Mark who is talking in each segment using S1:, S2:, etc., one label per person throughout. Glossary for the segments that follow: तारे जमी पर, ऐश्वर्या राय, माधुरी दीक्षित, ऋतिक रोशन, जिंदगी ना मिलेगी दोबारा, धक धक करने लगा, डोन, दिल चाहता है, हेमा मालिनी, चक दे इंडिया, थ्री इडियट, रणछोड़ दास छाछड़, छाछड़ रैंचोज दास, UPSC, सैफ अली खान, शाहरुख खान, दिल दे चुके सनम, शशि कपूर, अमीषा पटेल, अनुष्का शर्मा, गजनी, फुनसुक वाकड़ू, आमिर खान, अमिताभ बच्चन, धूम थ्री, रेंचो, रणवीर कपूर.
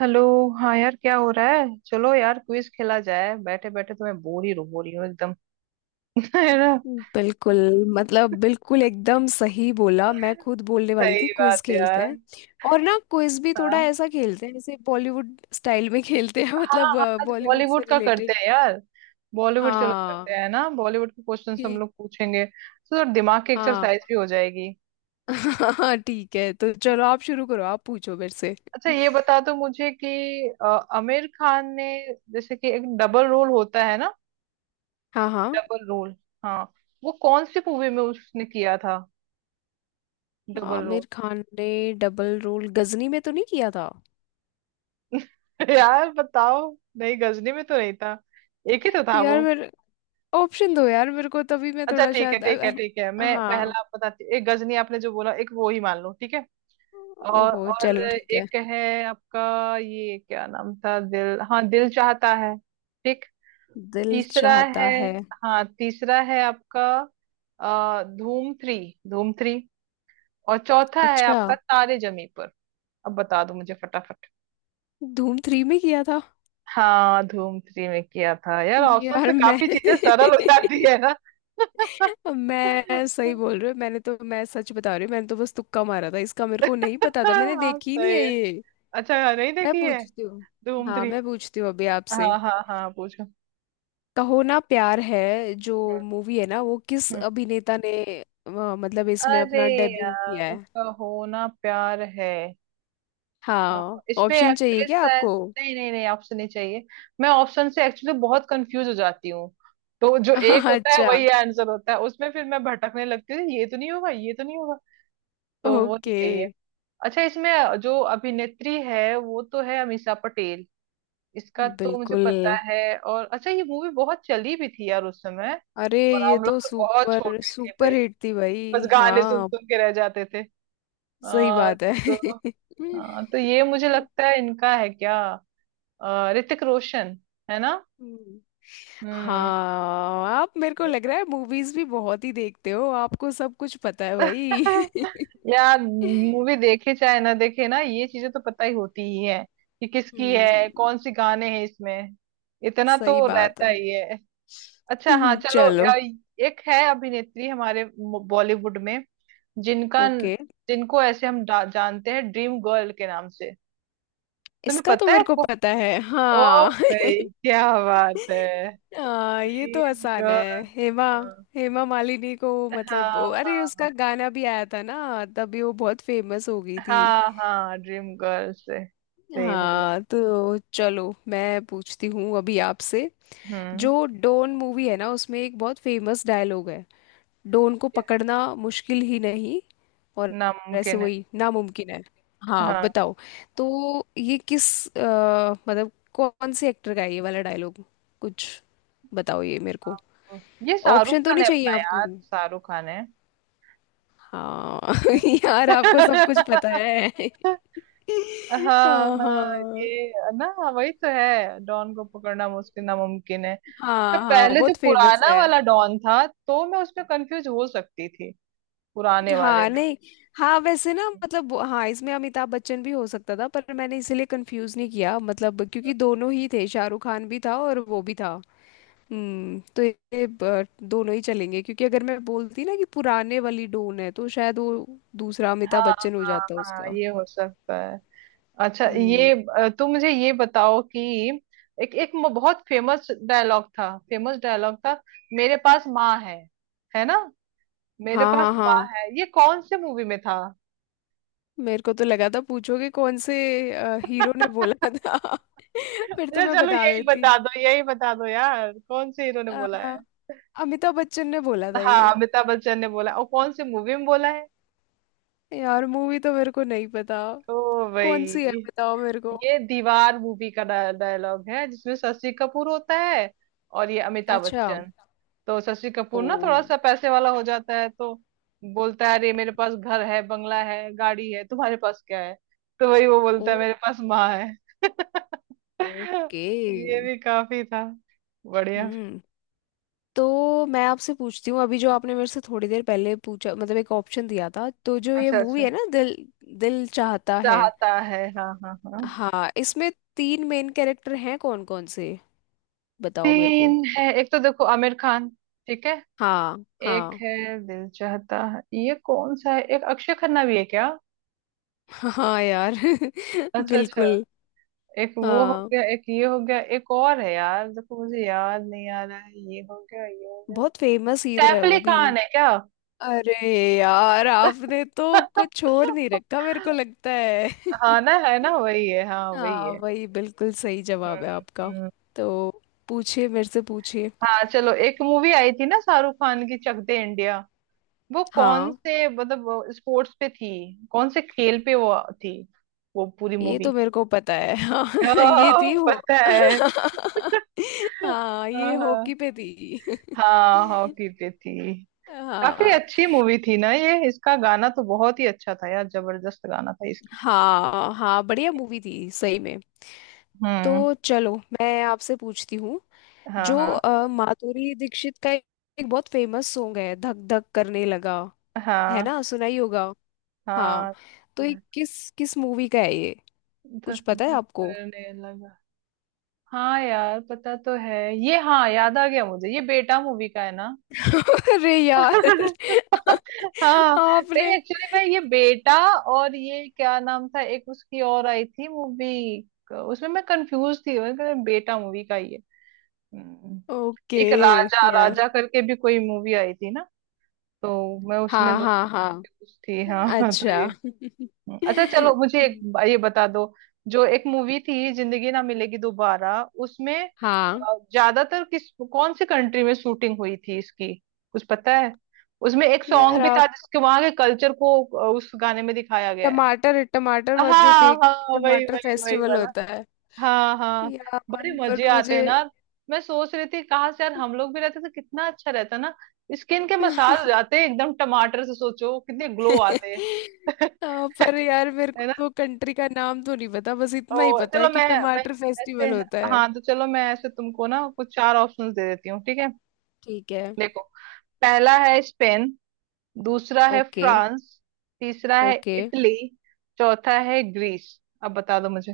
S1: Hello. हाँ यार, क्या हो रहा है। चलो यार, क्विज खेला जाए, बैठे बैठे तो मैं बोर ही हो रही हूँ एकदम। है ना।
S2: बिल्कुल। बिल्कुल एकदम सही बोला, मैं खुद बोलने वाली थी,
S1: सही
S2: क्विज
S1: बात
S2: खेलते
S1: यार।
S2: हैं। और ना क्विज भी थोड़ा
S1: हाँ
S2: ऐसा खेलते हैं जैसे बॉलीवुड स्टाइल में खेलते हैं
S1: हाँ
S2: मतलब
S1: हाँ, आज
S2: बॉलीवुड से
S1: बॉलीवुड का करते
S2: रिलेटेड।
S1: हैं यार। बॉलीवुड चलो करते
S2: हाँ।
S1: हैं ना। बॉलीवुड के क्वेश्चन हम
S2: ठीक।
S1: लोग पूछेंगे तो थोड़ा दिमाग की
S2: हाँ।
S1: एक्सरसाइज भी हो जाएगी।
S2: हाँ ठीक है, तो चलो आप शुरू करो, आप पूछो मेरे से।
S1: अच्छा, ये बता दो मुझे कि आमिर खान ने, जैसे कि एक डबल रोल होता है ना,
S2: हाँ हाँ,
S1: डबल रोल, हाँ, वो कौन सी मूवी में उसने किया था डबल रोल।
S2: आमिर खान ने डबल रोल गजनी में तो नहीं किया था।
S1: यार बताओ। नहीं, गजनी में तो नहीं था। एक ही तो था
S2: यार
S1: वो।
S2: मेरे, ऑप्शन दो यार मेरे को, तभी मैं
S1: अच्छा
S2: थोड़ा
S1: ठीक है
S2: शायद
S1: ठीक है ठीक है, मैं
S2: हाँ।
S1: पहला आप बताती एक गजनी आपने जो बोला एक वो ही मान लो ठीक है। और
S2: ओहो
S1: और
S2: चलो ठीक है,
S1: एक है आपका, ये क्या नाम था दिल, हाँ, दिल चाहता है। ठीक।
S2: दिल
S1: तीसरा
S2: चाहता
S1: है।
S2: है।
S1: हाँ, तीसरा है आपका धूम थ्री, धूम थ्री। और चौथा है
S2: अच्छा,
S1: आपका तारे जमी पर। अब बता दो मुझे फटाफट।
S2: धूम थ्री में किया था।
S1: हाँ, धूम थ्री में किया था यार, ऑप्शन
S2: यार
S1: से
S2: मैं
S1: काफी चीजें सरल हो जाती है। हाँ,
S2: मैं सही बोल रही हूँ, मैंने तो, मैं सच बता रही हूँ, मैंने तो बस तुक्का मारा था, इसका मेरे को नहीं पता था, मैंने देखी ही नहीं
S1: सही
S2: है
S1: है।
S2: ये।
S1: अच्छा, नहीं
S2: मैं
S1: देखी है
S2: पूछती हूँ।
S1: धूम
S2: हाँ
S1: थ्री।
S2: मैं पूछती हूँ अभी आपसे,
S1: हाँ हाँ हाँ, पूछो।
S2: कहो ना प्यार है जो
S1: हम्म।
S2: मूवी है ना, वो किस
S1: हम्म।
S2: अभिनेता ने मतलब इसमें
S1: अरे
S2: अपना डेब्यू किया
S1: यार,
S2: है।
S1: कहो ना प्यार है। अ,
S2: हाँ
S1: इसमें
S2: ऑप्शन चाहिए
S1: एक्ट्रेस
S2: क्या
S1: है,
S2: आपको?
S1: नहीं नहीं नहीं, ऑप्शन नहीं चाहिए। मैं ऑप्शन से एक्चुअली बहुत कंफ्यूज हो जाती हूँ। तो जो एक होता है
S2: अच्छा।
S1: वही आंसर होता है उसमें फिर मैं भटकने लगती हूँ, ये तो नहीं होगा ये तो नहीं होगा, तो वो नहीं
S2: ओके।
S1: चाहिए। अच्छा, इसमें जो अभिनेत्री है वो तो है अमीषा पटेल, इसका तो मुझे
S2: बिल्कुल।
S1: पता है। और अच्छा, ये मूवी बहुत चली भी थी यार उस समय।
S2: अरे
S1: और
S2: ये
S1: हम लोग
S2: तो
S1: तो बहुत
S2: सुपर
S1: छोटे थे
S2: सुपर
S1: भाई,
S2: हिट थी
S1: बस
S2: भाई,
S1: गाने सुन
S2: हाँ।
S1: सुन के रह जाते थे।
S2: सही
S1: आ,
S2: बात है।
S1: तो तो ये मुझे लगता है इनका है क्या, ऋतिक रोशन। है ना।
S2: हम्म।
S1: हम्म।
S2: हाँ आप, मेरे को लग रहा है मूवीज भी बहुत ही देखते हो, आपको सब कुछ पता है भाई।
S1: यार, मूवी देखे चाहे ना देखे ना, ये चीजें तो पता ही होती ही है कि किसकी है,
S2: हम्म।
S1: कौन सी गाने हैं इसमें। इतना
S2: सही
S1: तो
S2: बात
S1: रहता
S2: है।
S1: ही है। अच्छा हाँ चलो,
S2: चलो।
S1: एक है अभिनेत्री हमारे बॉलीवुड में, जिनका
S2: ओके।
S1: जिनको ऐसे हम जानते हैं ड्रीम गर्ल के नाम से। तुम्हें
S2: इसका तो
S1: पता है
S2: मेरे को
S1: को।
S2: पता है,
S1: ओ
S2: हाँ।
S1: भाई, क्या बात है।
S2: हाँ ये तो
S1: ड्रीम
S2: आसान है,
S1: गर्ल।
S2: हेमा, हेमा मालिनी को।
S1: हाँ
S2: अरे
S1: हाँ
S2: उसका गाना भी आया था ना, तभी वो बहुत फेमस हो गई थी।
S1: हाँ हाँ, ड्रीम गर्ल से सही बोला।
S2: हाँ तो चलो मैं पूछती हूँ अभी आपसे,
S1: हम्म।
S2: जो डोन मूवी है ना, उसमें एक बहुत फेमस डायलॉग है, डोन को
S1: ये
S2: पकड़ना मुश्किल ही नहीं और ऐसे,
S1: नामुमकिन है।
S2: वही, नामुमकिन है। हाँ
S1: हाँ
S2: बताओ। तो ये किस, अ, मतलब कौन से एक्टर का है ये वाला डायलॉग, कुछ, बताओ ये मेरे को।
S1: हाँ। ये शाहरुख
S2: ऑप्शन तो
S1: खान
S2: नहीं
S1: है,
S2: चाहिए
S1: अपना
S2: आपको?
S1: यार शाहरुख खान है।
S2: हाँ
S1: है ना?
S2: यार आपको सब कुछ पता है।
S1: हाँ
S2: हाँ
S1: हाँ।
S2: हाँ।
S1: ये ना, वही तो है, डॉन को पकड़ना मुश्किल, नामुमकिन है। अच्छा,
S2: हाँ हाँ
S1: पहले जो
S2: बहुत फेमस
S1: पुराना
S2: है।
S1: वाला डॉन था तो मैं उसमें कंफ्यूज हो सकती थी, पुराने वाले
S2: हाँ
S1: में।
S2: नहीं, हाँ वैसे ना, हाँ इसमें अमिताभ बच्चन भी हो सकता था, पर मैंने इसीलिए कंफ्यूज नहीं किया, क्योंकि दोनों ही थे, शाहरुख खान भी था और वो भी था। हम्म, तो ये दोनों ही चलेंगे, क्योंकि अगर मैं बोलती ना कि पुराने वाली डोन है तो शायद वो दूसरा अमिताभ
S1: हाँ
S2: बच्चन हो
S1: हाँ
S2: जाता
S1: हाँ,
S2: उसका।
S1: ये हो सकता है। अच्छा
S2: हम्म।
S1: ये, तुम मुझे ये बताओ कि एक एक बहुत फेमस डायलॉग था, फेमस डायलॉग था, मेरे पास माँ है ना, मेरे
S2: हाँ
S1: पास
S2: हाँ।
S1: माँ
S2: हाँ
S1: है, ये कौन से मूवी में था।
S2: मेरे को तो लगा था पूछोगे कौन से हीरो ने बोला था। फिर तो
S1: अच्छा
S2: मैं
S1: चलो,
S2: बता देती।
S1: यही बता दो यार, कौन से हीरो ने
S2: अ,
S1: बोला है।
S2: अमिताभ बच्चन ने बोला था ये।
S1: हाँ, अमिताभ बच्चन ने बोला, और कौन सी मूवी में बोला है।
S2: यार मूवी तो मेरे को नहीं पता,
S1: ओ
S2: कौन सी है
S1: भाई।
S2: बताओ मेरे को।
S1: ये दीवार मूवी का डायलॉग है जिसमें शशि कपूर होता है और ये अमिताभ
S2: अच्छा।
S1: बच्चन। तो शशि
S2: ओ।
S1: कपूर ना थोड़ा सा पैसे वाला हो जाता है, तो बोलता है, अरे मेरे पास घर है बंगला है गाड़ी है तुम्हारे पास क्या है, तो वही वो
S2: ओ।
S1: बोलता है, मेरे पास माँ है।
S2: ओके।
S1: ये भी काफी था। बढ़िया।
S2: हम्म। तो मैं आपसे पूछती हूँ अभी, जो आपने मेरे से थोड़ी देर पहले पूछा, एक ऑप्शन दिया था, तो जो ये
S1: अच्छा अच्छा,
S2: मूवी है ना, दिल, दिल चाहता है,
S1: चाहता है, हाँ हाँ हाँ।
S2: हाँ, इसमें तीन मेन कैरेक्टर हैं, कौन कौन से, बताओ मेरे को।
S1: तीन है, एक तो देखो आमिर खान, ठीक है।
S2: हाँ
S1: एक
S2: हाँ।
S1: है दिल चाहता है, ये कौन सा है, एक अक्षय खन्ना भी है क्या।
S2: हाँ यार
S1: अच्छा अच्छा,
S2: बिल्कुल।
S1: एक वो हो
S2: हाँ
S1: गया एक ये हो गया, एक और है यार, देखो मुझे याद नहीं आ रहा है, ये हो गया ये हो गया,
S2: बहुत फेमस हीरो है
S1: सैफ
S2: वो
S1: अली
S2: भी।
S1: खान है क्या।
S2: अरे यार आपने तो कुछ छोड़ नहीं रखा, मेरे को लगता है।
S1: हाँ ना, है ना वही है। हाँ वही
S2: हाँ
S1: है।
S2: वही बिल्कुल सही
S1: हम्म।
S2: जवाब है आपका।
S1: हम्म।
S2: तो पूछिए मेरे से, पूछिए।
S1: हाँ चलो, एक मूवी आई थी ना शाहरुख खान की, चक दे इंडिया, वो कौन
S2: हाँ
S1: से मतलब स्पोर्ट्स पे थी, कौन से खेल पे वो थी वो पूरी
S2: ये
S1: मूवी।
S2: तो मेरे को पता है, हाँ।
S1: ओह,
S2: ये थी हो।
S1: पता है।
S2: हाँ
S1: हाँ
S2: ये
S1: हाँ,
S2: हॉकी पे थी।
S1: हाँ हॉकी पे थी। काफी
S2: हाँ
S1: अच्छी मूवी थी ना ये, इसका गाना तो बहुत ही अच्छा था यार, जबरदस्त गाना था इसका।
S2: हाँ हाँ बढ़िया मूवी थी सही में।
S1: हम्म।
S2: तो चलो मैं आपसे पूछती हूँ,
S1: हाँ।
S2: जो
S1: हाँ
S2: माधुरी दीक्षित का एक, एक बहुत फेमस सॉन्ग है, धक धक करने लगा, है
S1: हाँ
S2: ना, सुना ही होगा। हाँ
S1: हाँ,
S2: तो ये
S1: धक
S2: किस, किस मूवी का है ये, कुछ
S1: धक
S2: पता है
S1: धक
S2: आपको?
S1: करने लगा। हाँ यार, पता तो है, ये, हाँ, याद आ गया मुझे, ये बेटा मूवी का है ना।
S2: अरे यार।
S1: हाँ, नहीं,
S2: आपने।
S1: एक्चुअली मैं ये बेटा, और ये क्या नाम था एक उसकी और आई थी मूवी, उसमें मैं कंफ्यूज थी, मैंने कहा, बेटा मूवी का ये। हम्म।
S2: ओके।
S1: एक राजा
S2: यार।
S1: राजा करके भी कोई मूवी आई थी ना, तो मैं उसमें
S2: हाँ
S1: दो
S2: हाँ हाँ।
S1: थी हाँ। तो
S2: अच्छा।
S1: ये। हम्म। अच्छा चलो, मुझे एक ये बता दो, जो एक मूवी थी जिंदगी ना मिलेगी दोबारा, उसमें
S2: हाँ
S1: ज्यादातर किस कौन सी कंट्री में शूटिंग हुई थी इसकी, कुछ पता है। उसमें एक
S2: यार
S1: सॉन्ग भी था
S2: आप,
S1: जिसके वहां के कल्चर को उस गाने में दिखाया गया है।
S2: टमाटर,
S1: हाँ
S2: जो फेक
S1: हाँ, वही
S2: टमाटर
S1: वही वही
S2: फेस्टिवल
S1: वाला।
S2: होता है।
S1: हाँ हाँ,
S2: यार।
S1: बड़े मजे
S2: पर
S1: आते
S2: मुझे।
S1: हैं ना। मैं सोच रही थी कहाँ से यार, हम लोग भी रहते तो कितना अच्छा रहता ना, स्किन के मसाज जाते हैं एकदम टमाटर से, सोचो कितने ग्लो आते हैं।
S2: हाँ पर यार मेरे को
S1: है ना।
S2: तो कंट्री का नाम तो नहीं पता, बस इतना ही
S1: तो
S2: पता
S1: चलो,
S2: है कि
S1: मैं
S2: टमाटर
S1: ऐसे,
S2: फेस्टिवल होता है।
S1: हाँ तो चलो मैं ऐसे तुमको ना कुछ चार ऑप्शंस दे देती हूँ ठीक है।
S2: ठीक है।
S1: देखो, पहला है स्पेन, दूसरा है
S2: ओके।
S1: फ्रांस, तीसरा है
S2: ओके।
S1: इटली, चौथा है ग्रीस, अब बता दो मुझे।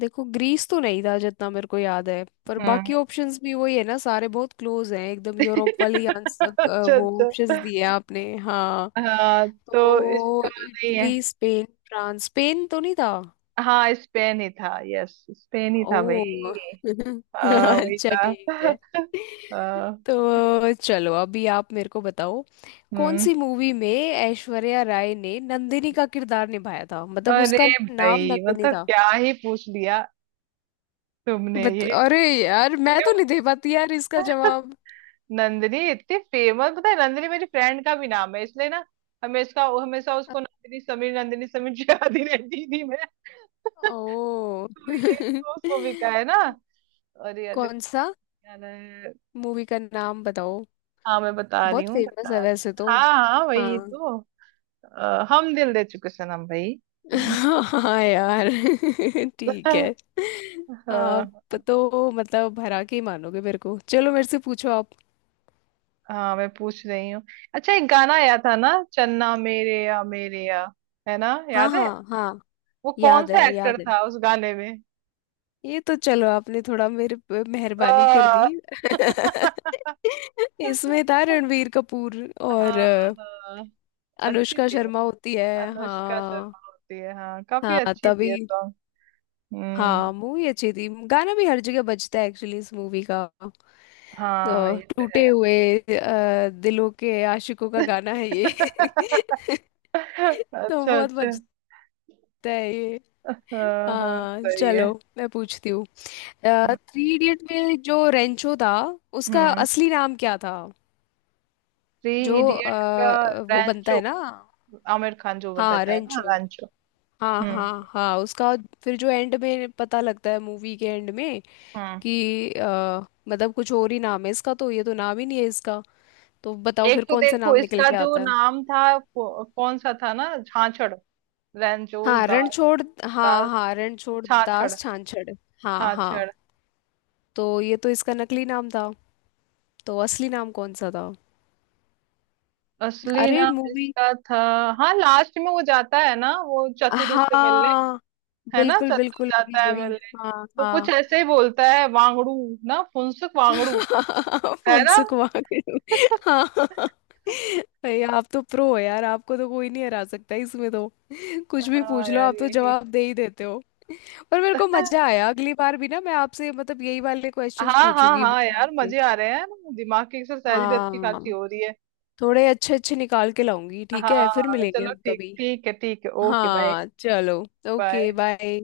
S2: देखो ग्रीस तो नहीं था जितना मेरे को याद है, पर
S1: हम्म।
S2: बाकी ऑप्शंस भी वही है ना, सारे बहुत क्लोज हैं एकदम, यूरोप वाले आंसर,
S1: अच्छा
S2: वो
S1: अच्छा,
S2: ऑप्शंस दिए आपने, हाँ।
S1: हाँ तो इसका
S2: तो
S1: नहीं है।
S2: इटली, स्पेन, फ्रांस, स्पेन तो नहीं था।
S1: हाँ स्पेन ही था, यस स्पेन ही
S2: ओ।
S1: था भाई। हाँ वही
S2: अच्छा
S1: था।
S2: ठीक है।
S1: हाँ।
S2: तो चलो अभी आप मेरे को बताओ, कौन
S1: हम्म।
S2: सी मूवी में ऐश्वर्या राय ने नंदिनी का किरदार निभाया था,
S1: अरे
S2: उसका नाम
S1: भाई,
S2: नंदिनी
S1: मतलब
S2: था।
S1: क्या ही पूछ लिया तुमने
S2: बत
S1: ये।
S2: अरे यार मैं तो नहीं दे पाती यार इसका जवाब।
S1: नंदनी इतनी फेमस, पता है, नंदनी मेरी फ्रेंड का भी नाम है इसलिए ना, हमेशा हमेशा उसको नंदनी समीर याद ही रहती थी मैं।
S2: ओ।
S1: तो ये तो उसको भी का है ना। अरे यार
S2: कौन
S1: देखो,
S2: सा,
S1: यार है।
S2: मूवी का नाम बताओ,
S1: हाँ मैं बता रही
S2: बहुत
S1: हूँ
S2: फेमस
S1: बता,
S2: है वैसे तो।
S1: हाँ हाँ वही
S2: हाँ
S1: तो, हम दिल दे चुके सनम भाई।
S2: हाँ यार ठीक
S1: हाँ।
S2: है। आप तो, भरा के ही मानोगे मेरे को। चलो, मेरे से पूछो आप।
S1: हाँ, मैं पूछ रही हूँ। अच्छा, एक गाना आया था ना, चन्ना मेरे या मेरे या, है ना,
S2: हाँ
S1: याद है,
S2: हाँ हाँ,
S1: वो कौन
S2: याद है,
S1: सा एक्टर
S2: याद है,
S1: था उस गाने में।
S2: ये तो चलो, आपने थोड़ा मेरे पे मेहरबानी कर दी।
S1: अ,
S2: इसमें था रणवीर कपूर, और
S1: हाँ हाँ, अच्छी
S2: अनुष्का
S1: थी वो,
S2: शर्मा होती है।
S1: अनुष्का
S2: हाँ।
S1: शर्मा होती है, हाँ काफी
S2: हाँ
S1: अच्छी थी ये
S2: तभी।
S1: सॉन्ग। हम्म।
S2: हाँ मूवी अच्छी थी, गाना भी हर जगह बजता है एक्चुअली इस मूवी का।
S1: हाँ,
S2: तो,
S1: ये तो है।
S2: टूटे हुए दिलों के आशिकों का गाना है ये। तो
S1: अच्छा
S2: बहुत
S1: अच्छा,
S2: बजता है ये।
S1: हाँ हाँ
S2: हाँ
S1: सही
S2: चलो
S1: है।
S2: मैं पूछती हूँ,
S1: हम्म।
S2: थ्री इडियट में जो रेंचो था, उसका
S1: हम्म।
S2: असली नाम क्या था,
S1: थ्री
S2: जो
S1: इडियट का
S2: वो बनता
S1: रैंचो,
S2: है ना।
S1: आमिर खान जो बन
S2: हाँ
S1: रहता है ना
S2: रेंचो।
S1: रैंचो।
S2: हाँ
S1: हम्म।
S2: हाँ हाँ उसका, फिर जो एंड में पता लगता है, मूवी के एंड में,
S1: हम्म।
S2: कि मतलब कुछ और ही नाम है इसका, तो ये तो नाम ही नहीं है इसका, तो बताओ
S1: एक
S2: फिर
S1: तो
S2: कौन सा
S1: देखो
S2: नाम निकल
S1: इसका
S2: के
S1: जो
S2: आता है।
S1: नाम था, कौन सा था ना, छाछड़, रैंचोज
S2: हाँ
S1: दास,
S2: रणछोड़, हाँ
S1: दास
S2: हाँ, रणछोड़
S1: छाछड़
S2: दास छाछड़। हाँ हाँ।
S1: छाछड़।
S2: तो ये तो इसका नकली नाम था, तो असली नाम कौन सा था?
S1: असली
S2: अरे
S1: नाम
S2: मूवी।
S1: इसका था, हाँ लास्ट में वो जाता है ना वो चतुर उससे मिलने,
S2: हाँ।
S1: है ना
S2: बिल्कुल
S1: चतुर
S2: बिल्कुल, वही
S1: जाता है
S2: वही।
S1: मिलने,
S2: हाँ
S1: तो कुछ
S2: हाँ।
S1: ऐसे ही बोलता है वांगड़ू ना, फुनसुक वांगड़ू, है ना।
S2: फुनसुक वाकड़ू। हाँ। भाई आप तो प्रो हो यार, आपको तो कोई नहीं हरा सकता इसमें तो। कुछ भी
S1: हाँ
S2: पूछ लो,
S1: यार
S2: आप तो
S1: यही।
S2: जवाब दे ही देते हो। पर मेरे को मजा आया, अगली बार भी ना मैं आपसे, यही वाले क्वेश्चंस
S1: हाँ हाँ
S2: पूछूंगी
S1: हाँ
S2: बोलने
S1: यार,
S2: के।
S1: मजे आ रहे हैं ना, दिमाग की एक्सरसाइज भी अच्छी खासी
S2: हाँ
S1: हो रही है।
S2: थोड़े अच्छे अच्छे निकाल के लाऊंगी,
S1: हाँ
S2: ठीक है, फिर
S1: हाँ
S2: मिलेंगे
S1: चलो
S2: हम
S1: ठीक,
S2: कभी।
S1: ठीक है ठीक है, ओके बाय।
S2: हाँ चलो,
S1: बाय।
S2: Okay bye.